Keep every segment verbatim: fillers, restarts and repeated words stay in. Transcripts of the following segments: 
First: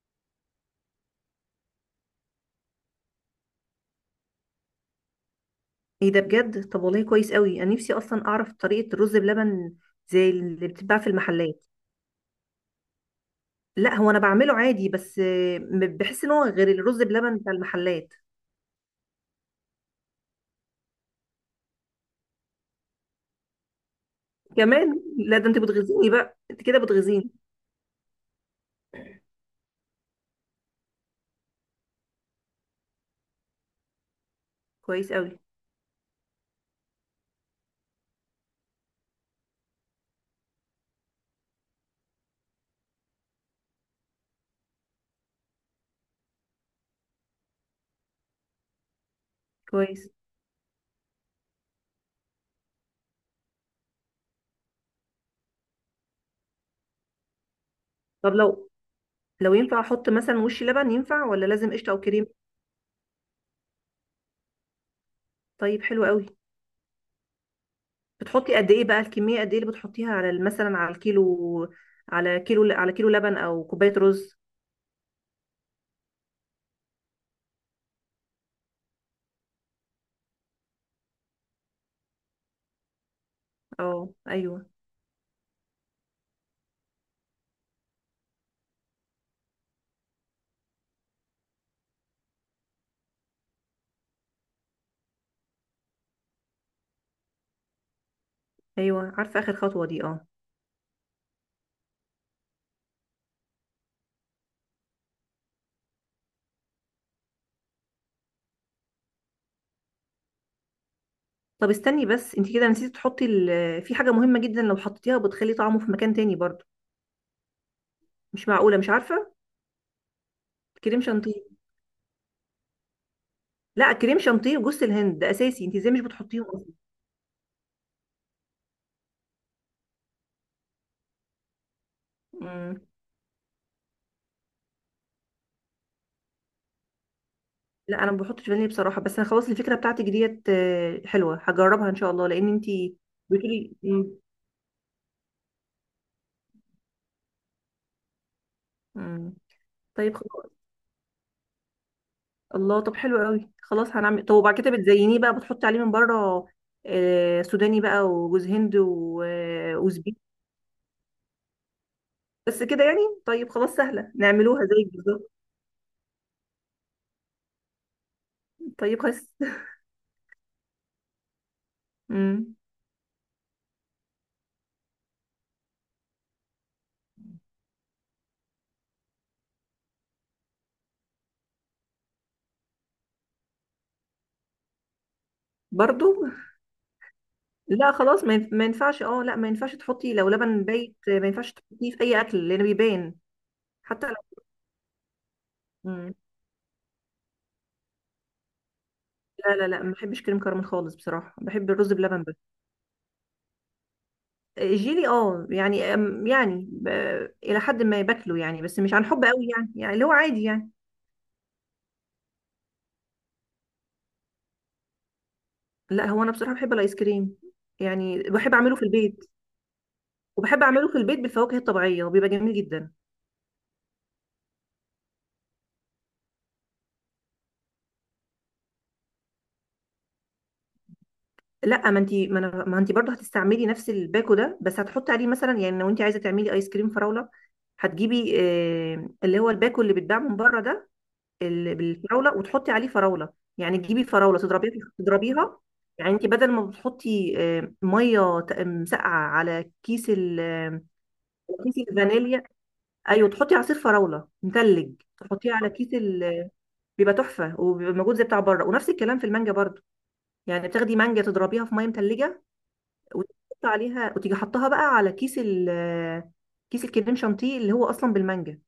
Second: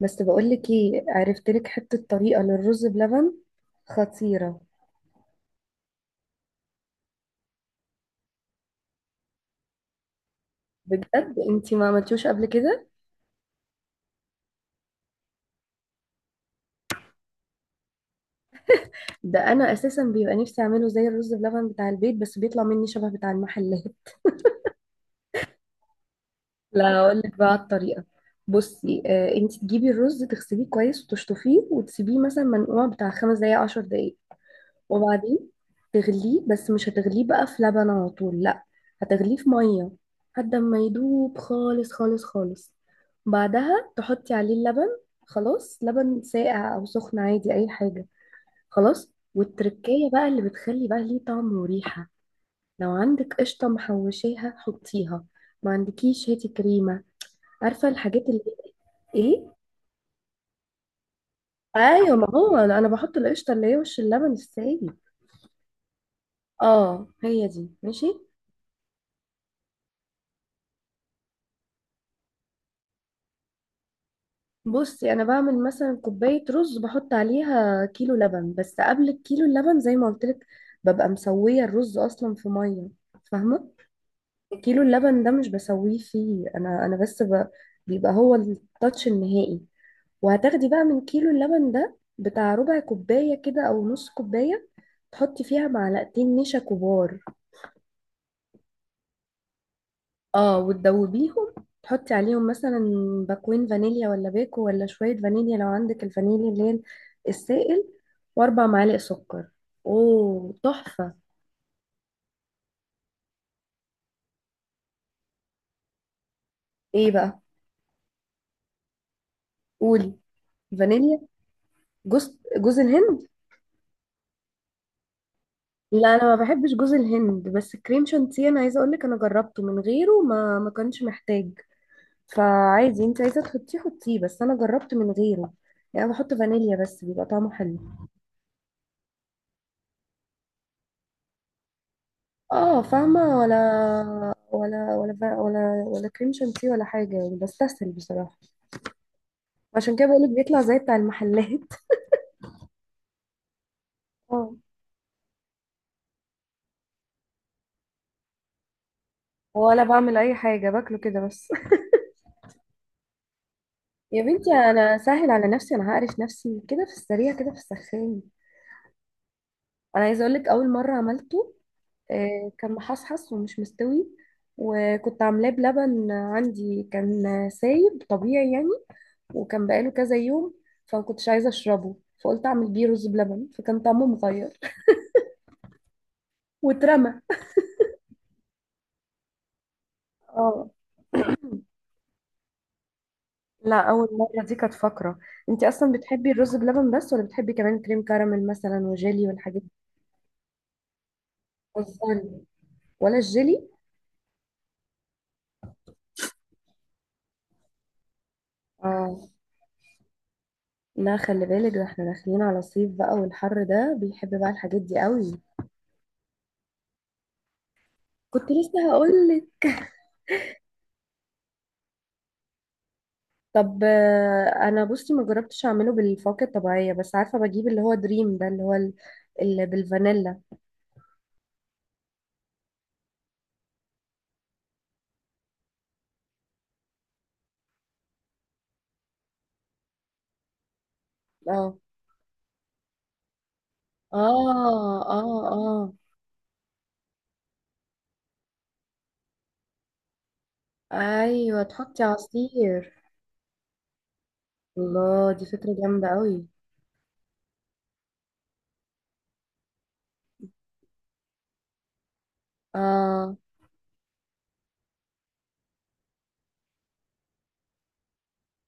بس بقولك ايه، عرفت لك حتة طريقة للرز بلبن خطيرة. ايه ده؟ بجد؟ طب والله كويس قوي، انا نفسي اصلا اعرف طريقه الرز بلبن زي اللي بتتباع في بجد المحلات. انتي ما عملتوش قبل كده؟ لا، هو انا بعمله عادي، بس آه، م- بحس ان هو غير الرز بلبن بتاع المحلات. ده انا اساسا بيبقى نفسي اعمله زي الرز بلبن بتاع البيت، بس بيطلع مني شبه بتاع المحلات. كمان؟ لا، ده انت بتغيظيني بقى، انت كده لا اقول بتغيظيني. لك بقى الطريقة. بصي آه، انتي تجيبي الرز تغسليه كويس وتشطفيه وتسيبيه مثلا منقوع بتاع خمس دقايق عشر دقايق. كويس وبعدين قوي. تغليه، بس مش هتغليه بقى في لبن على طول، لا، هتغليه في ميه لحد ما يدوب خالص خالص خالص. بعدها تحطي عليه اللبن. خلاص لبن ساقع او سخن، عادي اي حاجه. خلاص، كويس. والتركية بقى اللي بتخلي بقى ليه طعم وريحه. لو عندك قشطه محوشاها حطيها، ما عندكيش هاتي كريمه. عارفه الحاجات طب اللي. لو ايه؟ لو ينفع احط مثلا وش لبن، ينفع ولا لازم قشطه او ايوه، كريم؟ ما هو انا بحط القشطه اللي هي وش اللبن السايب. طيب، حلو قوي. اه، هي دي ماشي. بتحطي قد ايه بقى؟ الكميه قد ايه اللي بتحطيها على ال- مثلا على الكيلو؟ على كيلو، على كيلو لبن او كوبايه رز؟ بصي انا بعمل مثلا كوبايه رز، بحط عليها كيلو لبن. بس قبل الكيلو اللبن، زي ما قلت لك، ببقى مسويه الرز اصلا في ميه. فاهمه؟ اه، ايوه. كيلو اللبن ده مش بسويه فيه، انا انا بس ب... بيبقى هو التاتش النهائي. وهتاخدي بقى من كيلو اللبن ده بتاع ربع كوبايه كده او نص كوبايه، تحطي فيها معلقتين نشا كبار. ايوه، عارفه اخر خطوه دي، اه. اه، وتدوبيهم. تحطي عليهم مثلا باكوين فانيليا ولا باكو، ولا شوية فانيليا لو عندك الفانيليا اللي هي السائل، واربع معالق سكر. اوه تحفة. طب استني بس، انت كده نسيتي تحطي ال... في حاجه مهمه جدا، لو حطيتيها بتخلي طعمه في مكان تاني برضو. ايه بقى؟ مش معقوله، مش عارفه. قولي. كريم فانيليا. شانتيه. جوز، جوز الهند. لا، كريم شانتيه وجوز الهند ده اساسي، انت ازاي مش لا انا ما بتحطيهم اصلا؟ بحبش جوز الهند، بس كريم شانتيه انا عايزه اقول لك انا جربته من غيره، ما ما كانش محتاج. مم. فعادي، انت عايزه تحطيه حطيه، بس انا جربت من غيره. يعني أنا بحط فانيليا بس بيبقى طعمه حلو. لا، انا ما بحطش فانيليا بصراحه، بس انا خلاص الفكره بتاعتك ديت آه، حلوه، هجربها ان شاء الله، لان انت اه فاهمة، ولا بتقولي مم. ولا ولا فا- ولا ولا كريم شانتيه ولا حاجة، يعني بستسهل بصراحة. مم. عشان كده طيب بقولك خلاص. بيطلع زي بتاع المحلات. الله، طب حلو قوي، خلاص هنعمل. طب اه. وبعد كده بتزينيه بقى، بتحطي عليه من بره آه، سوداني بقى وجوز هند و- آه، ولا بعمل وزبيب. أي حاجة، باكله كده بس. بس كده يعني. طيب خلاص، سهله، يا بنتي نعملوها زيك أنا سهل بالظبط. على نفسي، أنا هقرف نفسي كده في السريع كده في السخان. طيب خس. أنا عايزة أقولك، أول مرة عملته آه، امم. كان محصحص ومش مستوي. وكنت عاملاه بلبن، عندي كان سايب طبيعي يعني، وكان بقاله كذا يوم، فما كنتش عايزة أشربه. فقلت أعمل بيه رز بلبن، فكان طعمه مغير برضو. واترمى. لا خلاص، ما ينف- ما ينفعش، اه لا، ما ينفعش تحطي، لو لبن اه. بايت ما ينفعش تحطيه في اي اكل لان بيبان. لا، حتى اول لو. مره دي كانت فقره. انت اصلا مم. بتحبي الرز بلبن بس، ولا بتحبي كمان كريم كراميل مثلا وجيلي لا، والحاجات لا، دي؟ لا، ما بحبش كريم كراميل خالص بصراحه، بحب الرز بلبن بتهزري. بس. ولا الجيلي؟ الجيلي اه، يعني أم- يعني ب... الى حد ما باكله يعني، بس مش عن حب اه. قوي يعني يعني اللي هو عادي يعني. لا، خلي بالك، ده احنا داخلين على صيف بقى، والحر ده بيحب بقى الحاجات دي قوي. لا هو، انا بصراحه بحب الايس كريم، يعني كنت بحب اعمله في لسه البيت، هقول لك. وبحب اعمله في البيت بالفواكه الطبيعيه، وبيبقى جميل جدا. طب آه، انا بصي ما جربتش اعمله بالفواكه الطبيعيه، بس عارفه بجيب اللي هو دريم ده، اللي هو ال- اللي بالفانيلا. لا ما انت ما, أنا- ما انت برضه هتستعملي نفس الباكو ده، بس هتحطي عليه مثلا، يعني لو انت عايزه تعملي ايس كريم فراوله، هتجيبي آه، اللي هو الباكو اللي بيتباع من بره ده، ال- اه بالفراوله، وتحطي عليه فراوله، يعني تجيبي اه فراوله تضربيها، اه. تضربيها. اه، يعني انت بدل ما بتحطي آه، ميه ت- مسقعه على كيس ال- آه، ايوه كيس تحطي الفانيليا، عصير. ايوه تحطي عصير فراوله مثلج، الله، دي تحطيه على فكرة كيس جامدة قوي. ال- بيبقى تحفه، وبيبقى موجود زي بتاع بره، ونفس الكلام في المانجا برضه. يعني بتاخدي مانجا، تضربيها في ميه مثلجه، اه. وتحط عليها، وتيجي حطها بقى على كيس ال كيس الكريم شانتيه اللي هو اصلا بالمانجا.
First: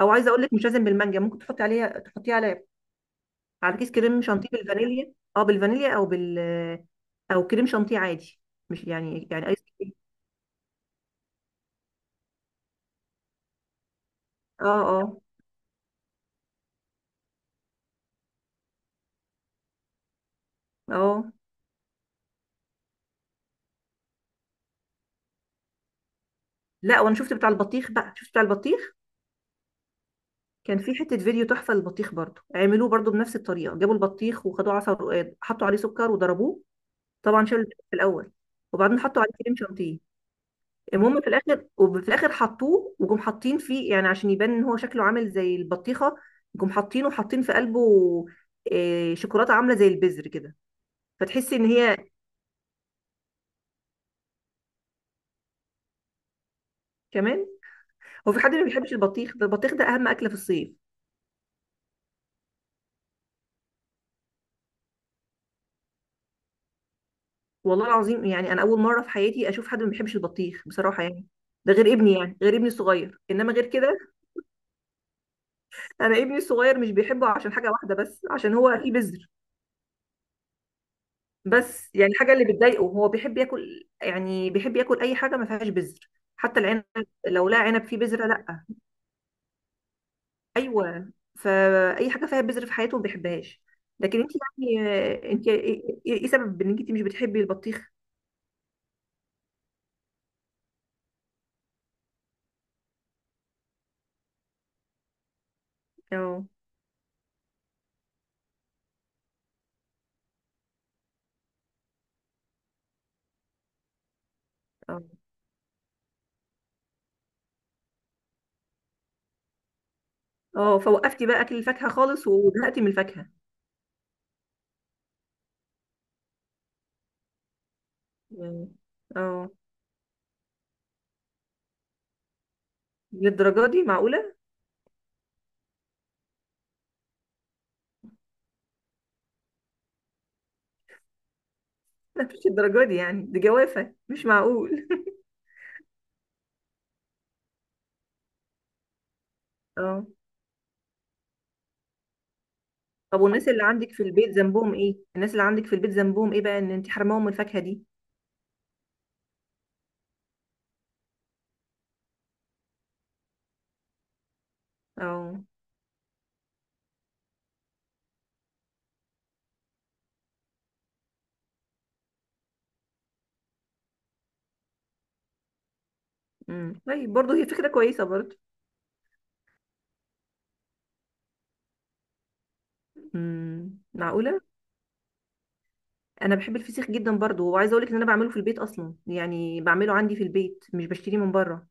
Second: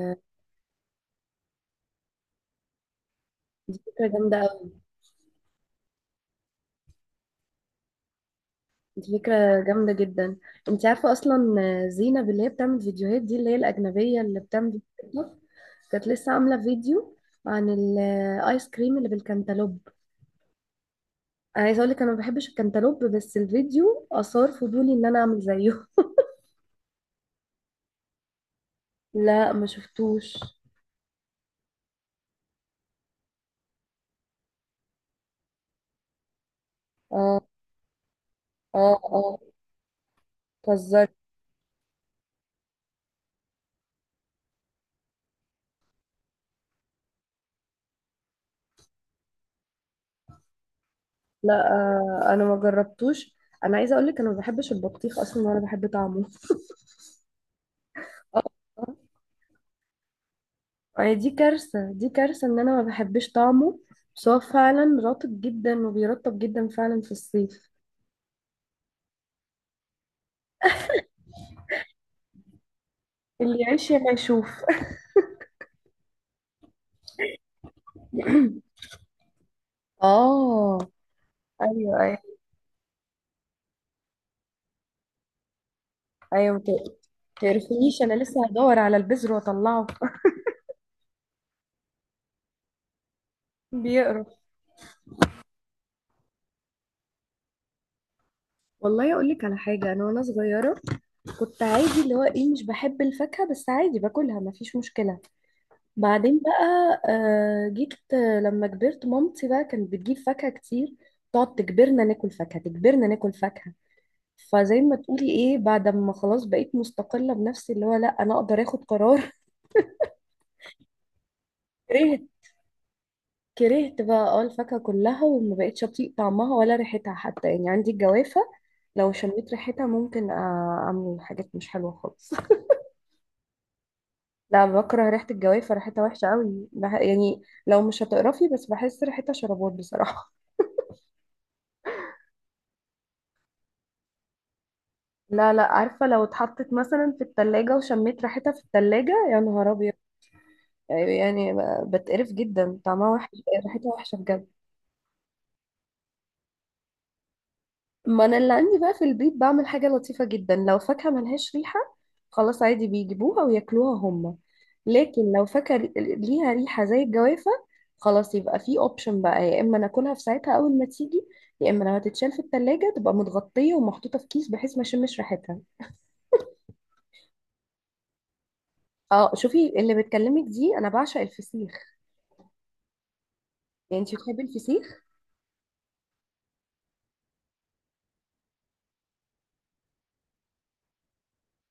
او عايزه اقول لك، مش لازم بالمانجا، ممكن تحطي عليها، تحطيه على على دي كيس فكرة كريم جامدة شانتيه قوي. بالفانيليا، اه بالفانيليا، او بال او كريم شانتيه عادي، مش دي يعني، يعني ايس فكرة كريم. جامدة جدا. انت عارفة اصلا زينب اللي هي بتعمل فيديوهات دي، اللي هي الأجنبية اللي اه، بتعمل اه، TikTok، كانت لسه عاملة فيديو عن الايس كريم اللي بالكنتالوب. اه. انا عايزة اقولك انا ما بحبش الكنتالوب، بس الفيديو اثار فضولي ان انا اعمل زيه. لا، وانا شفت بتاع البطيخ بقى، شفت بتاع البطيخ. لا، ما شفتوش. كان في حته فيديو تحفه للبطيخ، برضو عملوه برضو بنفس الطريقه، جابوا البطيخ وخدوه عصا ورقاد، حطوا عليه سكر وضربوه. اه طبعا شالوا البطيخ في الاول، اه وبعدين حطوا عليه اه. كريم شانتيه. بتهزري. المهم، في الاخر، وفي الاخر حطوه، وجم حاطين فيه يعني عشان يبان ان هو شكله عامل زي البطيخه. جم حاطينه، حاطين في قلبه آه، شوكولاته عامله زي البذر كده، لا فتحسي ان هي آه، انا ما جربتوش. انا عايزه اقول لك انا ما بحبش البطيخ اصلا ولا بحب طعمه. كمان. هو اه. في حد ما بيحبش البطيخ؟ ده البطيخ ده اهم اكله في الصيف. آه، دي كارثة، دي كارثة ان انا ما بحبش طعمه. بس هو فعلا رطب جدا وبيرطب جدا فعلا في الصيف. والله العظيم، يعني انا اول مره في حياتي اشوف حد ما بيحبش البطيخ بصراحه يعني. ده غير ابني، يعني غير ابني الصغير، انما اللي غير يعيش ما كده. يشوف. انا ابني الصغير مش بيحبه عشان حاجه واحده بس، عشان هو فيه بذر. اه. بس ايوه يعني الحاجه ايوه اللي بتضايقه، هو بيحب ياكل يعني، بيحب ياكل اي حاجه ما فيهاش بذر. ايوه حتى العنب، مت-. لو لقى عنب فيه متقرفنيش، انا بذره لسه لا. هدور على البذر واطلعه. ايوه. فاي حاجه فيها بذر في حياته ما بيحبهاش. لكن انت، بيقرف. يعني آه، انت ايه إيه- إيه سبب ان انت مش بتحبي البطيخ؟ والله اقول لك على حاجه، انا وانا صغيره كنت عادي، اللي هو ايه، مش بحب الفاكهه، بس عادي باكلها ما فيش مشكله. بعدين اه. بقى آه، جيت آه، لما كبرت مامتي بقى كانت بتجيب فاكهة كتير، تقعد تجبرنا ناكل فاكهة تجبرنا ناكل فاكهة. فزي ما اه، تقولي ايه، بعد ما خلاص بقيت مستقلة بنفسي اللي هو لا انا اقدر اخد قرار. اه. فوقفتي بقى اكل الفاكهه كرهت. خالص، وزهقتي من الفاكهه؟ كرهت بقى اه الفاكهة كلها، وما بقتش اطيق طعمها ولا ريحتها، حتى يعني عندي الجوافة يعني. لو شميت اه. ريحتها ممكن آه، اعمل حاجات مش حلوة خالص. للدرجه دي؟ معقوله؟ لا، بكره ريحة الجوافة، ريحتها وحشة قوي بح- يعني لو مش هتقرفي بس، بحس ريحتها شربات بصراحة. لا، مش الدرجه دي يعني، دي جوافه مش معقول. لا لا، عارفة لو اتحطت مثلا في التلاجة، وشميت ريحتها في التلاجة، يا نهار أبيض. اه. يعني ب- بتقرف جدا، طعمها طب وحش. والناس اللي عندك ريحتها في وحشة البيت بجد. ذنبهم ايه؟ الناس اللي عندك في البيت ذنبهم ايه بقى ان انت حرماهم من الفاكهه دي؟ ما أنا اللي عندي بقى في البيت بعمل حاجة لطيفة جدا. لو فاكهة ملهاش ريحة، خلاص عادي بيجيبوها وياكلوها هما. لكن اه. لو فاكهة ري- ليها ريحة زي الجوافة، خلاص يبقى في اوبشن بقى: يا اما ناكلها في ساعتها اول ما تيجي، يا اما لو هتتشال في التلاجة تبقى متغطية ومحطوطة في كيس بحيث ما اشمش ريحتها. امم، طيب برضه، هي فكره كويسه برضه. اه. شوفي اللي بتكلمك دي انا بعشق الفسيخ. امم، يعني انت معقوله. بتحبي الفسيخ؟ انا بحب الفسيخ جدا برضه، وعايزه اقول لك ان انا بعمله في البيت اصلا، يعني بعمله عندي في البيت، مش بشتريه من بره.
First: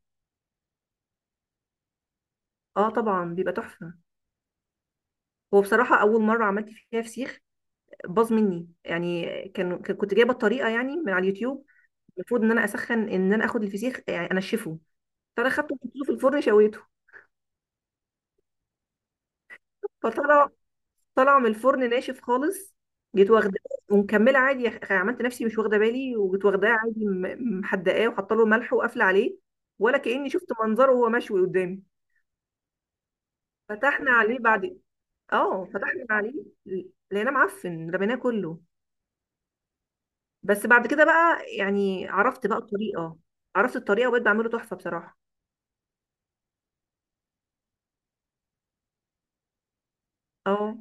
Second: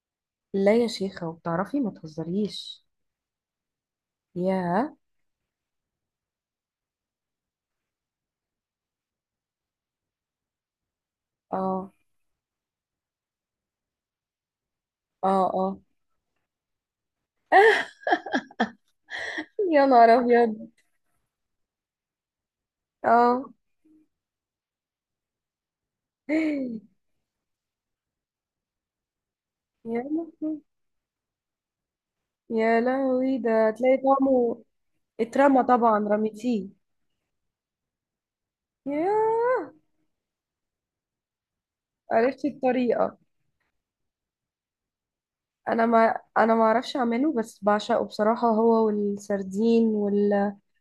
لا يا شيخة، وبتعرفي؟ ما تهزريش. اه طبعا، بيبقى تحفه. يا. هو بصراحه اول مره عملت فيها فسيخ، باظ مني، يعني كان كان- كنت جايبه الطريقه يعني من على اليوتيوب. اه المفروض ان انا اسخن، ان انا اخد الفسيخ يعني انشفه. اه فانا خدته اه. وحطيته في الفرن، شويته، يا نهار فطلع، ابيض. طالعه من الفرن ناشف خالص. جيت اه. واخداه، ومكمله عادي، خ- عملت نفسي مش واخده بالي، وجيت واخداه عادي، م- محدقاه وحاطه له ملح وقافله عليه، ولا يا كاني شفت لهوي، منظره وهو مشوي قدامي. يا لهوي، ده هتلاقي فتحنا عليه طعمه. بعد. اترمى؟ اه، فتحنا طبعا عليه رميتيه. ل- لقيناه معفن، رميناه كله. ياه. بس بعد كده بقى، يعني عرفت عرفتي بقى الطريقه. الطريقة. عرفت الطريقه وبقيت بعمله تحفه بصراحه. انا ما، انا ما اعرفش اعمله، بس بعشقه بصراحة، هو والسردين وال... اه،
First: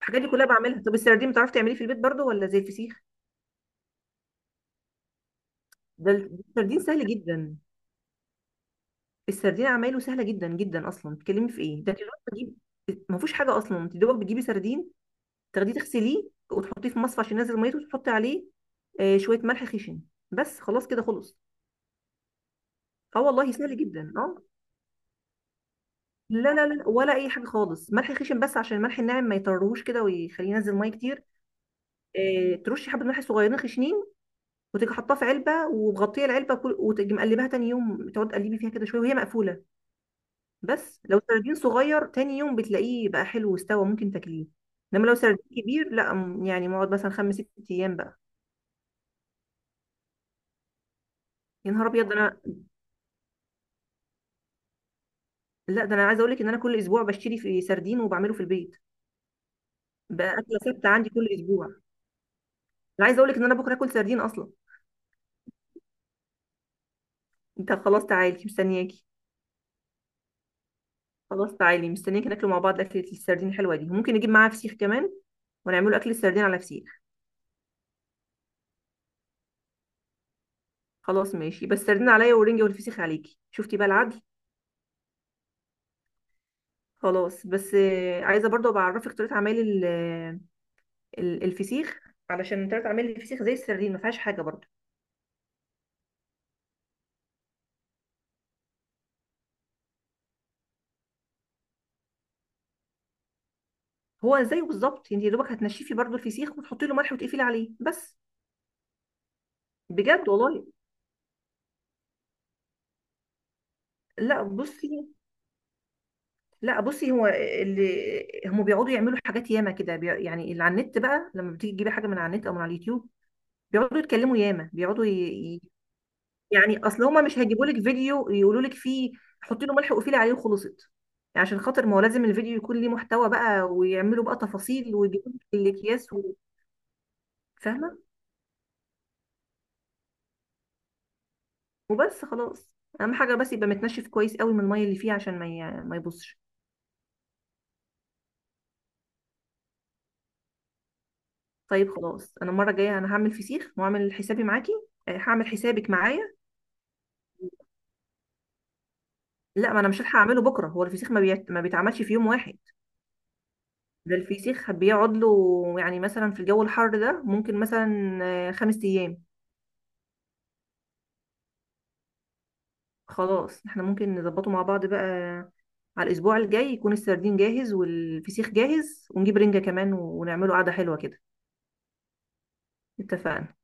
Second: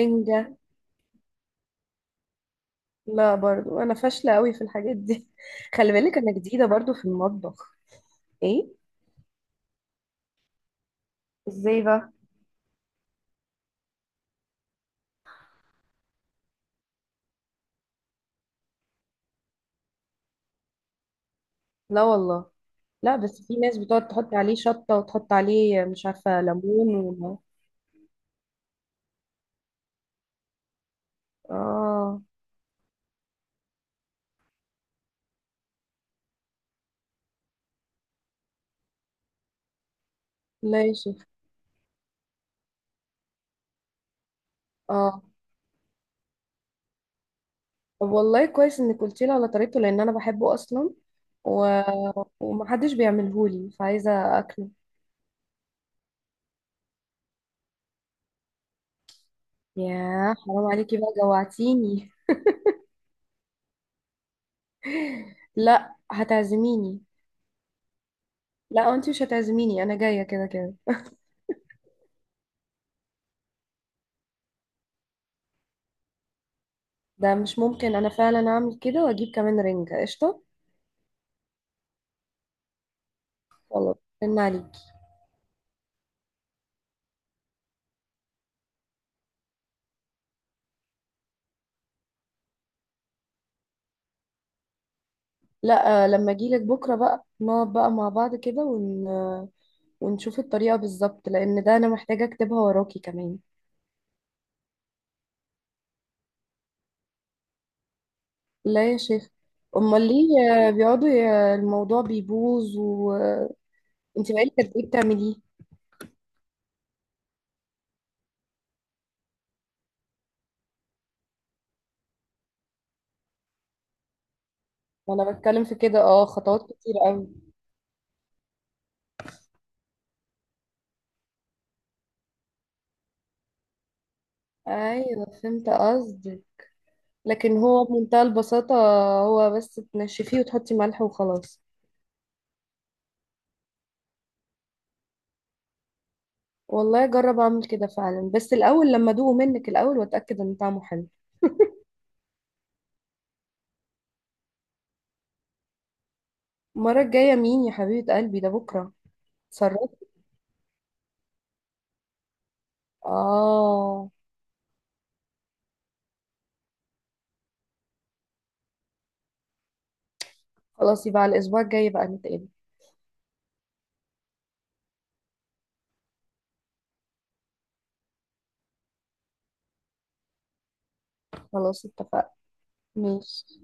الحاجات دي كلها بعملها. طب السردين بتعرفي تعمليه في البيت برضو، ولا زي الفسيخ؟ لا، برضو انا فاشلة قوي في الحاجات دي. خلي ده بالك انا جديدة السردين برضو في سهل جدا. المطبخ. ايه؟ السردين عمايله سهله جدا جدا، اصلا بتتكلمي في ازاي ايه؟ ده انت بقى؟ دوبك بتجيبي. ما فيهوش حاجه اصلا، انت دوبك بتجيبي سردين، تاخديه تغسليه وتحطيه في مصفى عشان ينزل ميته، وتحطي عليه آه شويه ملح خشن، بس خلاص كده، خلص. لا والله. لا اه بس والله، في سهل ناس بتقعد جدا، تحط اه. عليه شطة وتحط عليه مش عارفة لا، لا، لا، ليمون. ولا اي و... حاجه خالص، ملح خشن بس، عشان الملح الناعم ما يطرهوش كده، ويخليه ينزل ميه كتير. اه. آه ترشي حبه ملح صغيرين خشنين، وتيجي حاطاه في علبه ومغطيه العلبه، كل- وتيجي مقلباها تاني يوم، تقعد تقلبي فيها كده شويه وهي مقفوله. لا يا بس لو شيخ. سردين صغير، تاني يوم بتلاقيه بقى حلو واستوى، ممكن تاكليه. انما لو اه. سردين كبير، لا م- يعني مقعد مثلا خمس ست ايام طب بقى. والله كويس انك قلتي لي على طريقته، لان انا بحبه اصلا. و... يا نهار ابيض، ده انا. ومحدش بيعملهولي، فعايزة اكله. لا ده انا عايزه اقول لك ان انا كل اسبوع بشتري في سردين وبعمله في البيت. يا بقى اكله حرام ثابته عليكي عندي بقى، كل اسبوع. جوعتيني. انا عايزه اقول لك ان انا بكره اكل سردين اصلا. لا، هتعزميني. انت خلاص، تعالي لا، مستنياكي. انت مش هتعزميني، انا جاية كده كده. خلاص، تعالي مستنياكي، ناكله مع بعض، اكله السردين الحلوه دي، وممكن نجيب معاها فسيخ كمان، ونعمله اكل السردين على فسيخ. ده مش ممكن، انا فعلا اعمل كده واجيب كمان رنجة قشطة. خلاص ماشي، بس السردين عليا، والرنجه والفسيخ عليكي، شفتي بقى خلاص. العدل؟ رن عليكي. خلاص، بس آه، عايزه برضو بعرفك طريقه عمل ال- ال- الفسيخ. علشان طريقه عمل الفسيخ زي السردين، ما فيهاش حاجه برضو. لا آه، لما اجيلك بكرة بقى نقعد بقى مع بعض كده ون... ونشوف الطريقة بالظبط، لأن ده أنا محتاجة أكتبها وراكي كمان. هو زيه بالظبط، انت يا دوبك هتنشفي برضو الفسيخ، وتحطي له ملح وتقفلي عليه بس. لا يا شيخ. أمال بجد ليه؟ والله. آه، بيقعدوا ي- الموضوع بيبوظ، وأنت لا بقالك قد إيه بصي. بتعمليه؟ لا بصي، هو اللي هم بيقعدوا يعملوا حاجات ياما كده، بي- يعني اللي على النت بقى، لما بتيجي تجيبي حاجه من على النت او من على اليوتيوب، بيقعدوا يتكلموا ياما بيقعدوا. ما أنا بتكلم في كده، أه خطوات يعني كتير اصل هما أوي. مش هيجيبوا لك فيديو يقولوا لك فيه: حطي له ملح وقفلي عليه وخلصت. يعني عشان خاطر، ما هو لازم الفيديو يكون ليه محتوى بقى، ويعملوا بقى تفاصيل أيوه ويجيبوا لك فهمت الاكياس و- قصدك. لكن هو فاهمه. بمنتهى البساطة، هو بس تنشفيه وتحطي ملح وخلاص. وبس خلاص. اهم حاجه بس يبقى متنشف كويس قوي من الميه اللي فيه، عشان ما ي- ما يبصش. والله أجرب أعمل كده فعلا، بس الأول لما أدوقه منك الأول وأتأكد إن طعمه حلو. طيب خلاص، انا المره الجايه انا هعمل فسيخ وهعمل حسابي معاكي. آه، هعمل حسابك معايا. المرة الجاية مين يا حبيبة قلبي؟ ده بكرة. لا، ما انا تصرفي. مش هلحق اعمله بكره، هو الفسيخ ما, بيت... ما بيتعملش في يوم واحد. آه. ده الفسيخ بيقعد له يعني مثلا، في الجو الحر ده ممكن مثلا آه، خمس ايام. خلاص يبقى على الأسبوع الجاي بقى نتقابل. خلاص، احنا ممكن نظبطه مع بعض بقى، على الاسبوع الجاي يكون السردين جاهز والفسيخ جاهز، ونجيب رنجة كمان، ونعمله قعدة حلوة كده. خلاص اتفقنا. اتفقنا. ماشي.